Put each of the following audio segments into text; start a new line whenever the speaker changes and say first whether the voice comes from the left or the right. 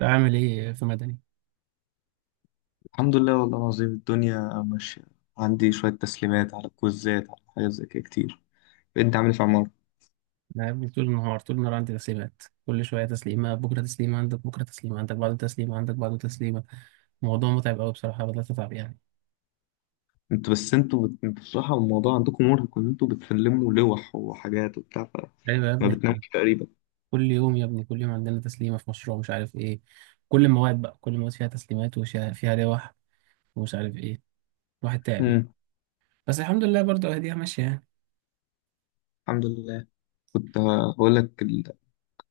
right: عامل ايه في مدني؟
left: الحمد لله والله العظيم، الدنيا ماشية. عندي شوية تسليمات على كوزات، على حاجات زي كده كتير. انت عامل ايه في عمارة؟
right: انا يا ابني طول النهار طول النهار عندي تسليمات، كل شويه تسليمه، بكره تسليمه عندك، بكره تسليمه عندك، بعده تسليمه عندك، بعده تسليمه. الموضوع متعب قوي بصراحه، بدات اتعب يعني.
left: انتوا بس انتوا بت... انتوا بصراحة الموضوع عندكم مرهق ان انتوا بتسلموا لوح وحاجات وبتاع
right: ايوه يا
left: فما
right: ابني، إحنا
left: بتناموش تقريبا.
right: كل يوم يا ابني، كل يوم عندنا تسليمه في مشروع مش عارف ايه. كل المواد بقى، كل المواد فيها تسليمات، وفيها لوح ومش عارف ايه. الواحد تعب يعني.
left: امم.
right: بس الحمد لله برضه اهديها ماشيه يعني.
left: الحمد لله. كنت هقول لك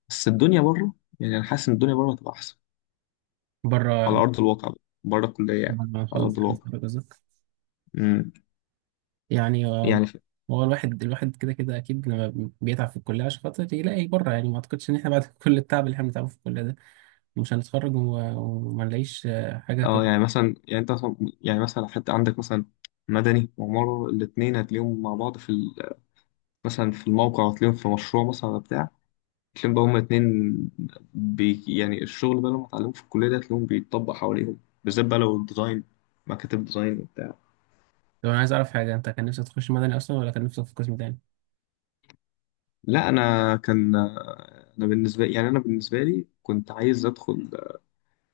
left: بس الدنيا بره. يعني انا حاسس ان الدنيا بره هتبقى احسن على
right: بره.
left: ارض الواقع بقى. بره الكلية يعني،
right: بره ما
left: على
right: نخلص
left: ارض
right: خلاص
left: الواقع.
right: حضرتك.
left: امم.
right: يعني
left: يعني
right: هو الواحد الواحد كده كده اكيد لما بيتعب في الكليه عشان خاطر يلاقي بره، يعني ما اعتقدش ان احنا بعد كل التعب اللي احنا بنتعبه في الكليه ده مش هنتخرج و- وما نلاقيش حاجه
left: اه
right: كلها.
left: يعني مثلا، يعني مثلا حتى عندك مثلا مدني وعمارة الاتنين هتلاقيهم مع بعض في مثلا في الموقع، وتلاقيهم في مشروع مثلا ولا بتاع. تلاقيهم بقى هما اتنين. يعني الشغل بقى لما اتعلموه في الكلية ده تلاقيهم بيتطبق حواليهم، بالذات بقى لو الديزاين، مكاتب ديزاين وبتاع.
right: طب انا عايز اعرف حاجه، انت كان نفسك تخش مدني اصلا ولا كان نفسك في قسم تاني؟
left: لا، أنا كان أنا بالنسبة يعني أنا بالنسبة لي كنت عايز أدخل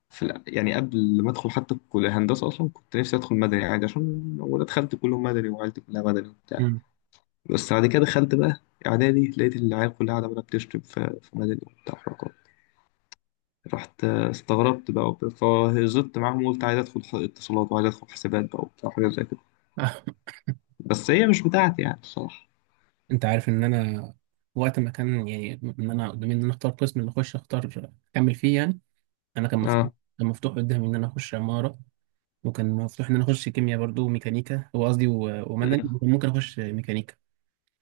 left: يعني قبل ما أدخل حتى كلية هندسة أصلا كنت نفسي أدخل مدني عادي، عشان أنا دخلت كلهم مدني وعيلتي كلها مدني وبتاع.
right: امم.
left: بس بعد كده دخلت بقى إعدادي، لقيت العيال كلها قاعدة بقى بتشتم في مدني وبتاع. رحت استغربت بقى وبتاع، فهزت معاهم وقلت عايز ادخل اتصالات، وعايز ادخل حسابات بقى وبتاع، حاجات زي كده. بس هي مش بتاعتي يعني الصراحة.
right: انت عارف ان انا وقت ما كان يعني ان انا قدامي ان انا اختار قسم اللي اخش اختار اكمل فيه يعني. انا كان مفتوح،
left: اه.
right: كان مفتوح قدامي ان انا اخش عماره، وكان مفتوح ان انا اخش كيمياء برضو وميكانيكا، هو قصدي و- ومدني،
left: مم.
right: وكان ممكن اخش ميكانيكا.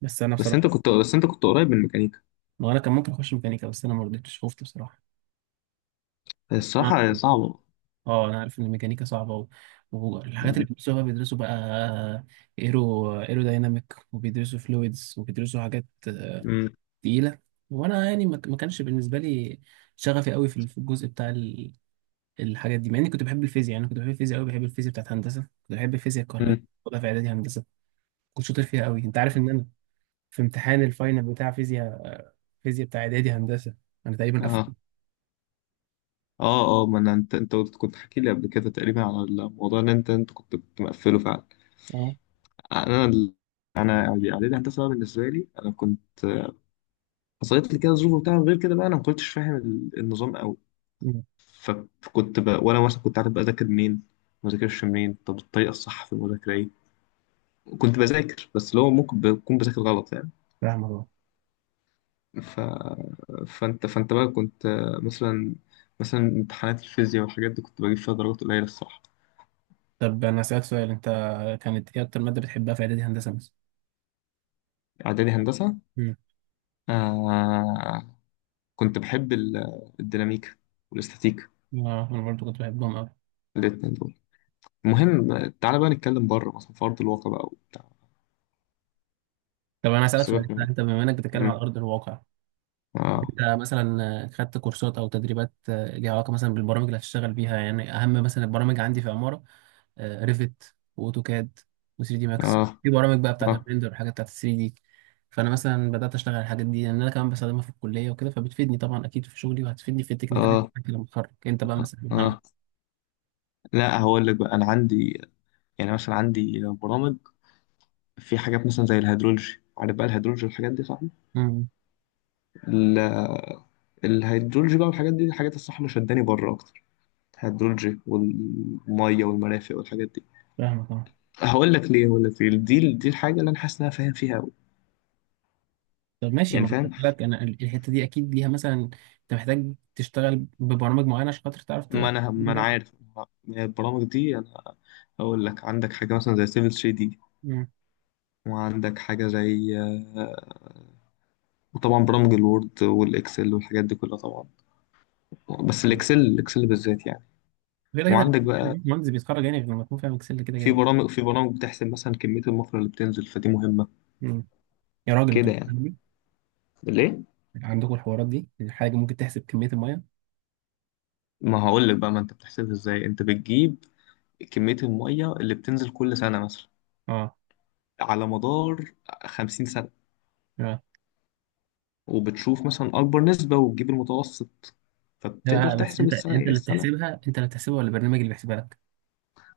right: بس انا
left: بس انت
right: بصراحه،
left: كنت بس انت كنت قريب من الميكانيكا.
right: ما انا كان ممكن اخش ميكانيكا، بس انا ما رضيتش، خفت بصراحه. نعم.
left: الصراحة، هي الصراحة صعبة.
right: اه انا عارف ان الميكانيكا صعبه و... والحاجات اللي
left: مم.
right: بيدرسوها بيدرسوا بقى، ايرو دايناميك، وبيدرسوا فلويدز، وبيدرسوا حاجات
left: مم.
right: تقيله. وانا يعني ما كانش بالنسبه لي شغفي قوي في الجزء بتاع ال- الحاجات دي، مع اني كنت بحب الفيزياء. يعني أنا كنت بحب الفيزياء قوي، بحب الفيزياء بتاعت هندسه، كنت بحب الفيزياء الكهربائيه.
left: مم.
right: كنت في اعدادي هندسه كنت شاطر فيها قوي. انت عارف ان انا في امتحان الفاينل بتاع فيزياء، فيزياء بتاع اعدادي هندسه، انا تقريبا قفلت.
left: اه، اه، اه، ما انا كنت حكي لي قبل كده تقريبا على الموضوع ان انت كنت مقفله فعلا.
right: اه.
left: انا ال- انا اعدادي هندسة بقى، بالنسبة لي انا كنت حصلت لي كده ظروف وبتاع، غير كده بقى انا ما كنتش فاهم النظام قوي.
right: أمم.
left: فكنت بقى، وانا مثلا كنت عارف بذاكر منين، ما بذاكرش منين، طب الطريقه الصح في المذاكره ايه. كنت بذاكر بس اللي هو ممكن بكون بذاكر غلط يعني.
right: فاهمك.
left: ف... فانت بقى كنت مثلا، امتحانات الفيزياء والحاجات دي كنت بجيب فيها درجات قليله الصراحه.
right: طب انا اسالك سؤال، انت كانت ايه اكتر ماده بتحبها في اعدادي هندسه مثلا؟
left: اعدادي هندسه.
right: مم.
left: آه... كنت بحب الديناميكا والاستاتيكا،
right: اه انا برضو كنت بحبهم قوي.
left: الاتنين دول. المهم، تعالى بقى نتكلم بره مثلا في ارض الواقع بقى وبتاع.
right: طب انا اسالك سؤال،
left: سيبك من.
right: انت بما انك بتتكلم على
left: مم.
right: ارض الواقع،
left: اه،
right: انت مثلا خدت كورسات او تدريبات ليها علاقه مثلا بالبرامج اللي هتشتغل بيها، يعني اهم مثلا البرامج عندي في عماره: ريفت واوتوكاد و3 دي ماكس،
left: اه،
right: في برامج بقى بتاعت
left: اه،
right: الريندر والحاجات بتاعت 3 دي. فانا مثلا بدات اشتغل على الحاجات دي لان انا كمان بستخدمها في الكليه وكده، فبتفيدني طبعا اكيد في شغلي وهتفيدني في التكنيكاليتي
left: اه،
right: بتاعتي لما اتخرج. انت بقى
left: اه.
right: مثلا؟ نعم.
left: آه. لا، هقول لك بقى انا عندي، يعني مثلا عندي برامج في حاجات مثلا زي الهيدرولوجي، عارف بقى الهيدرولوجي والحاجات دي صح.
right: امم.
left: ال- الهيدرولوجي بقى والحاجات دي، الحاجات الصح اللي شداني بره اكتر، الهيدرولوجي والميه والمرافق والحاجات دي.
right: فاهمك.
left: هقول لك ليه، دي الحاجه اللي انا حاسس ان انا فاهم فيها قوي.
right: طب ماشي، ما
left: يعني
right: أنا
left: فاهم،
right: قلت لك انا ال- الحته دي اكيد ليها مثلا، انت محتاج تشتغل ببرامج معينه عشان خاطر تعرف
left: ما
right: تبقى
left: انا ما انا
right: بجد.
left: عارف البرامج دي. انا هقول لك، عندك حاجه مثلا زي سيفل 3 دي،
right: مم.
left: وعندك حاجه زي آه، وطبعا برامج الوورد والاكسل والحاجات دي كلها طبعا. بس الاكسل بالذات يعني.
right: كده كده
left: وعندك بقى
right: المهندس بيتخرج، يعني غير لما يكون فاهم اكسل كده كده.
left: في برامج بتحسب مثلا كمية المصر اللي بتنزل، فدي مهمة.
right: مم. يا راجل انت
left: كده يعني.
right: بتعمل إيه؟
left: ليه؟
right: عندكم الحوارات دي، الحاجه ممكن تحسب كميه الميه؟
left: ما هقول لك بقى. ما انت بتحسبها ازاي، انت بتجيب كمية المية اللي بتنزل كل سنة مثلا
right: اه.
left: على مدار 50 سنة،
right: اه.
left: وبتشوف مثلا أكبر نسبة وتجيب المتوسط، فبتقدر
right: لا بس
left: تحسب
right: انت
left: السنة
right: انت
left: إيه
right: اللي
left: السنة.
right: بتحسبها، انت اللي بتحسبها ولا البرنامج اللي بيحسبها لك؟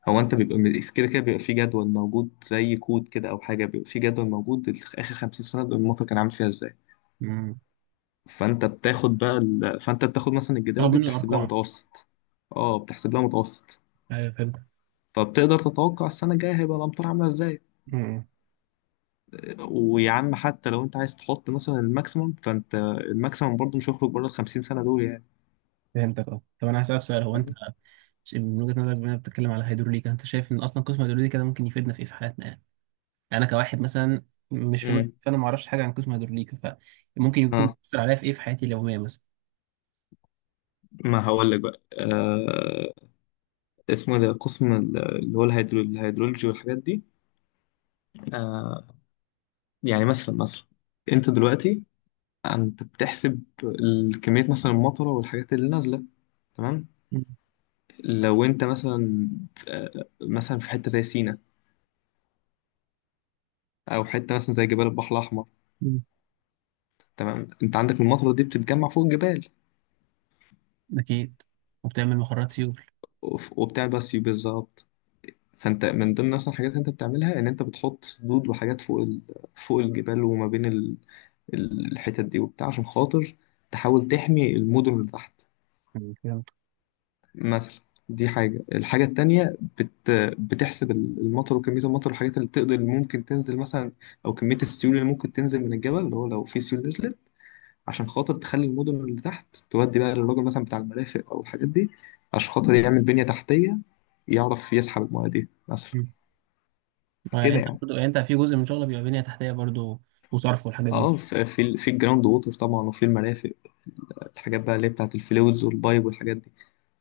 left: هو أنت بيبقى كده كده بيبقى في جدول موجود زي كود كده، أو حاجة بيبقى في جدول موجود آخر 50 سنة المصر كان عامل فيها ازاي.
right: مم.
left: فانت بتاخد بقى ال... فانت بتاخد مثلا
right: تاخد
left: الجداول دي،
right: منه
left: بتحسب لها
right: الارقام.
left: متوسط. اه، بتحسب لها متوسط.
right: ايوه فهمتك.
left: فبتقدر تتوقع السنه الجايه هيبقى الامطار عامله ازاي.
right: مم.
left: ويا عم، حتى لو انت عايز تحط مثلا الماكسيمم، الماكسيمم برضه مش هيخرج بره ال 50 سنه دول يعني.
right: فهمتك اه. طب انا هسالك سؤال، هو انت من وجهه نظرك بما إنك بتتكلم على هيدروليكا، انت شايف ان اصلا قسم هيدروليكا ده ممكن يفيدنا في ايه في حياتنا يعني؟ انا كواحد مثلا مش في مدني،
left: امم.
right: فانا ما اعرفش حاجه عن قسم هيدروليكا، فممكن يكون
left: اه.
right: بيأثر عليا في ايه في حياتي اليوميه مثلا.
left: ما هقول لك بقى. اسمه إيه ده، قسم اللي هو الهيدرولوجي والحاجات دي. آه يعني مثلا، انت دلوقتي انت بتحسب الكميه مثلا، المطره والحاجات اللي نازله. تمام.
right: مم.
left: لو انت مثلا آه، مثلا في حته زي سينا، او حته مثلا زي جبال البحر الاحمر.
right: مم.
left: تمام، انت عندك المطره دي بتتجمع فوق الجبال.
right: اكيد، وبتعمل مخرجات سيول.
left: وبتعمل سيول بالظبط. فانت من ضمن اصلا الحاجات اللي انت بتعملها ان انت بتحط سدود وحاجات فوق الجبال، وما بين الحتت دي وبتاع، عشان خاطر تحاول تحمي المدن اللي تحت
right: مم. فهمت.
left: مثلا. دي حاجة. الحاجة التانية بتحسب المطر وكمية المطر والحاجات اللي تقدر اللي ممكن تنزل مثلا، أو كمية السيول اللي ممكن تنزل من الجبل، اللي هو لو في سيول نزلت عشان خاطر تخلي المدن اللي تحت تودي بقى للراجل مثلا بتاع المرافق أو الحاجات دي، عشان خاطر يعمل بنية تحتية يعرف يسحب المياه دي مثلا.
right: مم. يعني
left: كده
right: انت
left: يعني.
right: برضو، يعني انت في جزء من شغلك بيبقى بنيه تحتيه برضو، وصرف والحاجات دي.
left: اه، في الجراوند ووتر طبعا، وفي المرافق، الحاجات بقى اللي هي بتاعت الفلوز والبايب والحاجات دي،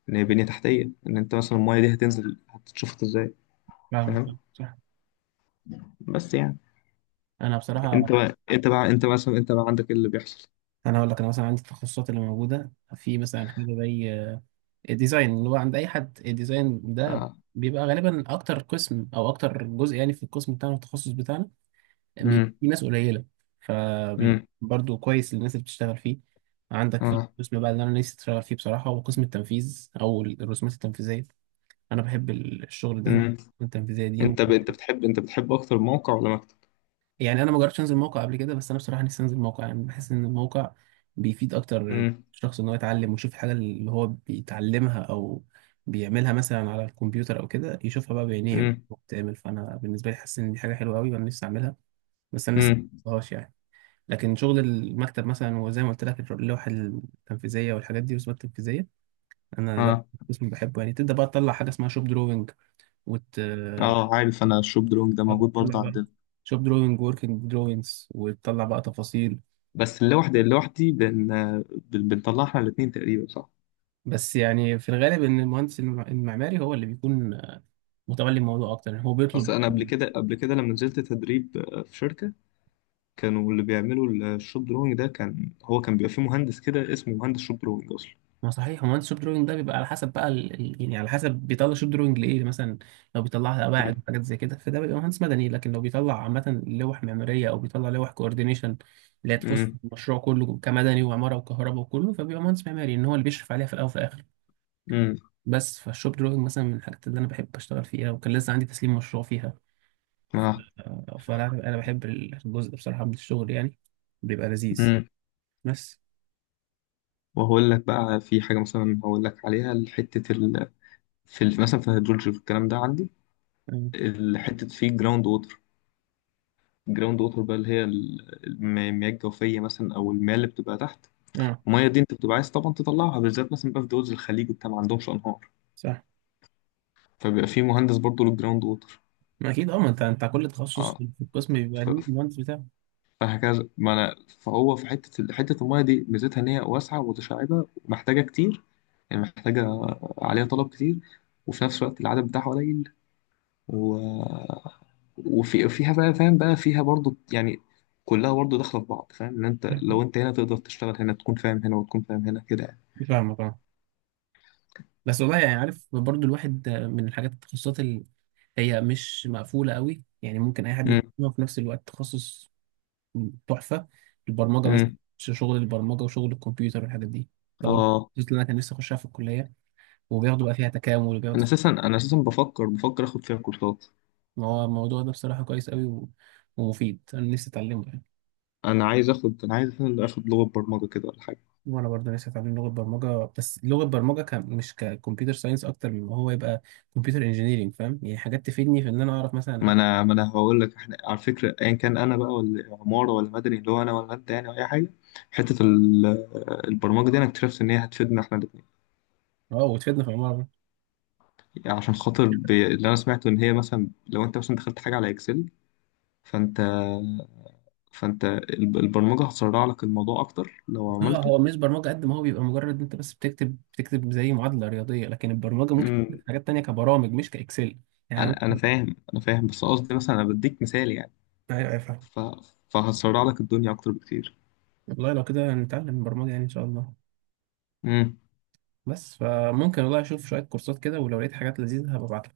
left: ان هي بنية تحتية، ان انت مثلا المايه دي هتنزل هتتشفط ازاي.
right: فاهمك.
left: فاهم.
right: صح.
left: بس يعني
right: انا بصراحه،
left: انت بقى، انت عندك ايه اللي بيحصل.
right: انا هقول لك، انا مثلا عندي التخصصات اللي موجوده في مثلا حاجه زي الديزاين، اللي هو عند اي حد الديزاين ده
left: اه.
right: بيبقى غالبا اكتر قسم او اكتر جزء يعني. في القسم بتاعنا التخصص بتاعنا بيبقى
left: امم.
right: في ناس قليله، فبيبقى
left: امم.
right: برضو كويس للناس اللي بتشتغل فيه. عندك في
left: اه.
right: قسم بقى اللي انا نفسي اشتغل فيه بصراحه، هو قسم التنفيذ او الرسومات التنفيذيه. انا بحب ال- الشغل ده والرسومات
left: امم.
right: التنفيذيه دي و...
left: انت بتحب اكتر موقع ولا مكتب؟
right: يعني انا ما جربتش انزل موقع قبل كده، بس انا بصراحه نفسي انزل موقع، يعني بحس ان الموقع بيفيد اكتر
left: امم.
right: الشخص، ان هو يتعلم ويشوف الحاجه اللي هو بيتعلمها او بيعملها مثلا على الكمبيوتر او كده، يشوفها بقى بعينيه
left: امم.
right: وبتعمل. فانا بالنسبه لي حاسس ان دي حاجه حلوه قوي، وانا نفسي اعملها. بس انا لسه
left: امم.
right: ما عملتهاش يعني. لكن شغل المكتب مثلا، وزي ما قلت لك، اللوحة التنفيذية والحاجات دي والرسومات التنفيذية، أنا ده
left: اه.
right: قسم بحبه يعني. تبدأ بقى تطلع حاجة اسمها شوب دروينج، وت آه،
left: اه، عارف انا الشوب درونج ده موجود برضه
right: تطلع بقى
left: عندنا.
right: شوب دروينج، وركينج دروينجز، وتطلع بقى تفاصيل.
left: بس اللي لوحدي بنطلع احنا الاتنين تقريبا، صح؟
right: بس يعني في الغالب إن المهندس المعماري هو اللي بيكون متولي الموضوع أكتر، يعني هو بيطلب.
left: اصل انا قبل كده، لما نزلت تدريب في شركة، كانوا اللي بيعملوا الشوب درونج ده كان هو، بيبقى فيه مهندس كده اسمه مهندس شوب درونج اصلا.
right: ما صحيح، هو الشوب دروينج ده بيبقى على حسب بقى ال... ال- يعني على حسب بيطلع شوب دروينج لايه يعني. مثلا لو بيطلعها قواعد وحاجات زي كده، فده بيبقى مهندس مدني، لكن لو بيطلع عامة لوح معمارية او بيطلع لوح كوردينيشن اللي هي تخص
left: امم.
right: المشروع كله، كمدني وعمارة وكهرباء وكله، فبيبقى مهندس معماري ان هو اللي بيشرف عليها في الاول وفي الاخر.
left: امم.
right: بس فالشوب دروينج مثلا من الحاجات اللي انا بحب اشتغل فيها، وكان لسه عندي تسليم مشروع فيها،
left: اه.
right: فانا بحب الجزء ده بصراحة من الشغل يعني، بيبقى لذيذ.
left: امم.
right: بس.
left: وهقول لك بقى في حاجة مثلا، هقول لك عليها، حتة مثلا في الهيدرولوجي، في الكلام ده عندي
right: اه
left: حتة فيه جراوند ووتر. جراوند ووتر بقى اللي هي المياه الجوفية مثلا، أو المياه اللي بتبقى تحت.
right: آه،
left: الميه دي انت بتبقى عايز طبعا تطلعها، بالذات مثلا بقى في دول زي الخليج وبتاع ما عندهمش انهار،
right: صح.
left: فبيبقى في مهندس برضه للجراوند ووتر.
right: ما اكيد اه، ما انت كل تخصص
left: اه.
right: في القسم بيبقى
left: ف-
right: ليه المهندس بتاعه.
left: فهكذا ما انا. فهو في حته الميه دي ميزتها ان هي واسعه ومتشعبه ومحتاجه كتير، يعني محتاجه، عليها طلب كتير، وفي نفس الوقت العدد بتاعها قليل. و... وفي فيها بقى، فاهم بقى فيها برضه يعني، كلها برضه داخله في بعض، فاهم ان انت لو انت هنا تقدر تشتغل هنا، تكون فاهم هنا وتكون فاهم هنا كده يعني.
right: فاهمك اه. بس والله يعني عارف برضو، الواحد من الحاجات، التخصصات اللي هي مش مقفوله قوي يعني، ممكن اي حد
left: امم.
right: يتعلمها، في نفس الوقت تخصص تحفه، البرمجه مثلا.
left: امم.
right: شغل البرمجه وشغل الكمبيوتر والحاجات دي، ده برضو
left: اه.
right: التخصص اللي انا كان نفسي اخشها في الكليه، وبياخدوا بقى فيها تكامل وبياخدوا.
left: انا اساسا بفكر اخد فيها كورسات.
right: ما هو الموضوع ده بصراحه كويس قوي و... ومفيد، انا نفسي اتعلمه يعني.
left: انا عايز أساساً اخد لغه برمجه كده ولا حاجه.
right: وانا برضه نفسي اتعلم لغه برمجه، بس لغه برمجه ك... مش ككمبيوتر ساينس، اكتر من ما هو يبقى كمبيوتر انجينيرنج، فاهم يعني حاجات تفيدني في ان انا اعرف مثلا.
left: ما انا هقول لك، احنا على فكره ايا كان انا بقى ولا عماره ولا مدني، اللي هو انا ولا انت يعني، أو اي حاجه، حته البرمجه دي انا اكتشفت ان هي هتفيدنا احنا الاثنين.
right: اه وتفيدنا في العماره.
left: يعني عشان خاطر اللي انا سمعته ان هي مثلا لو انت مثلا دخلت حاجه على اكسل، فانت، البرمجه هتسرع لك الموضوع اكتر لو
right: هو
left: عملته.
right: هو مش برمجه قد ما هو بيبقى مجرد انت بس بتكتب، بتكتب زي معادله رياضيه، لكن البرمجه ممكن تكتب
left: أمم.
right: حاجات تانية كبرامج مش كاكسل يعني.
left: انا فاهم، بس قصدي مثلا انا بديك مثال يعني.
right: ايوه، أيوة، فاهم.
left: ف... فهسرع لك الدنيا اكتر بكتير.
right: والله لو كده نتعلم برمجه يعني، ان شاء الله.
left: امم.
right: بس فممكن والله اشوف شويه كورسات كده، ولو لقيت حاجات لذيذه هبقى ابعتلك.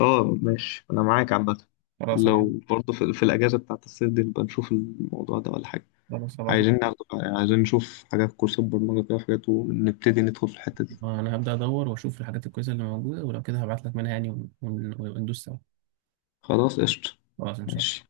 left: اه ماشي، انا معاك عامه.
right: خلاص هبعت.
left: لو برضه في الاجازه بتاعت الصيف دي نبقى نشوف الموضوع ده ولا حاجه.
right: خلاص هبعت.
left: عايزين ناخد... عايزين نشوف حاجات، كورسات برمجه كده وحاجات، ونبتدي ندخل في الحته دي.
right: انا هبدأ ادور واشوف الحاجات الكويسة اللي موجودة، ولو كده هبعت لك منها يعني، وندوس سوا.
left: خلاص قشطه.
right: خلاص ان شاء
left: ماشي.
right: الله.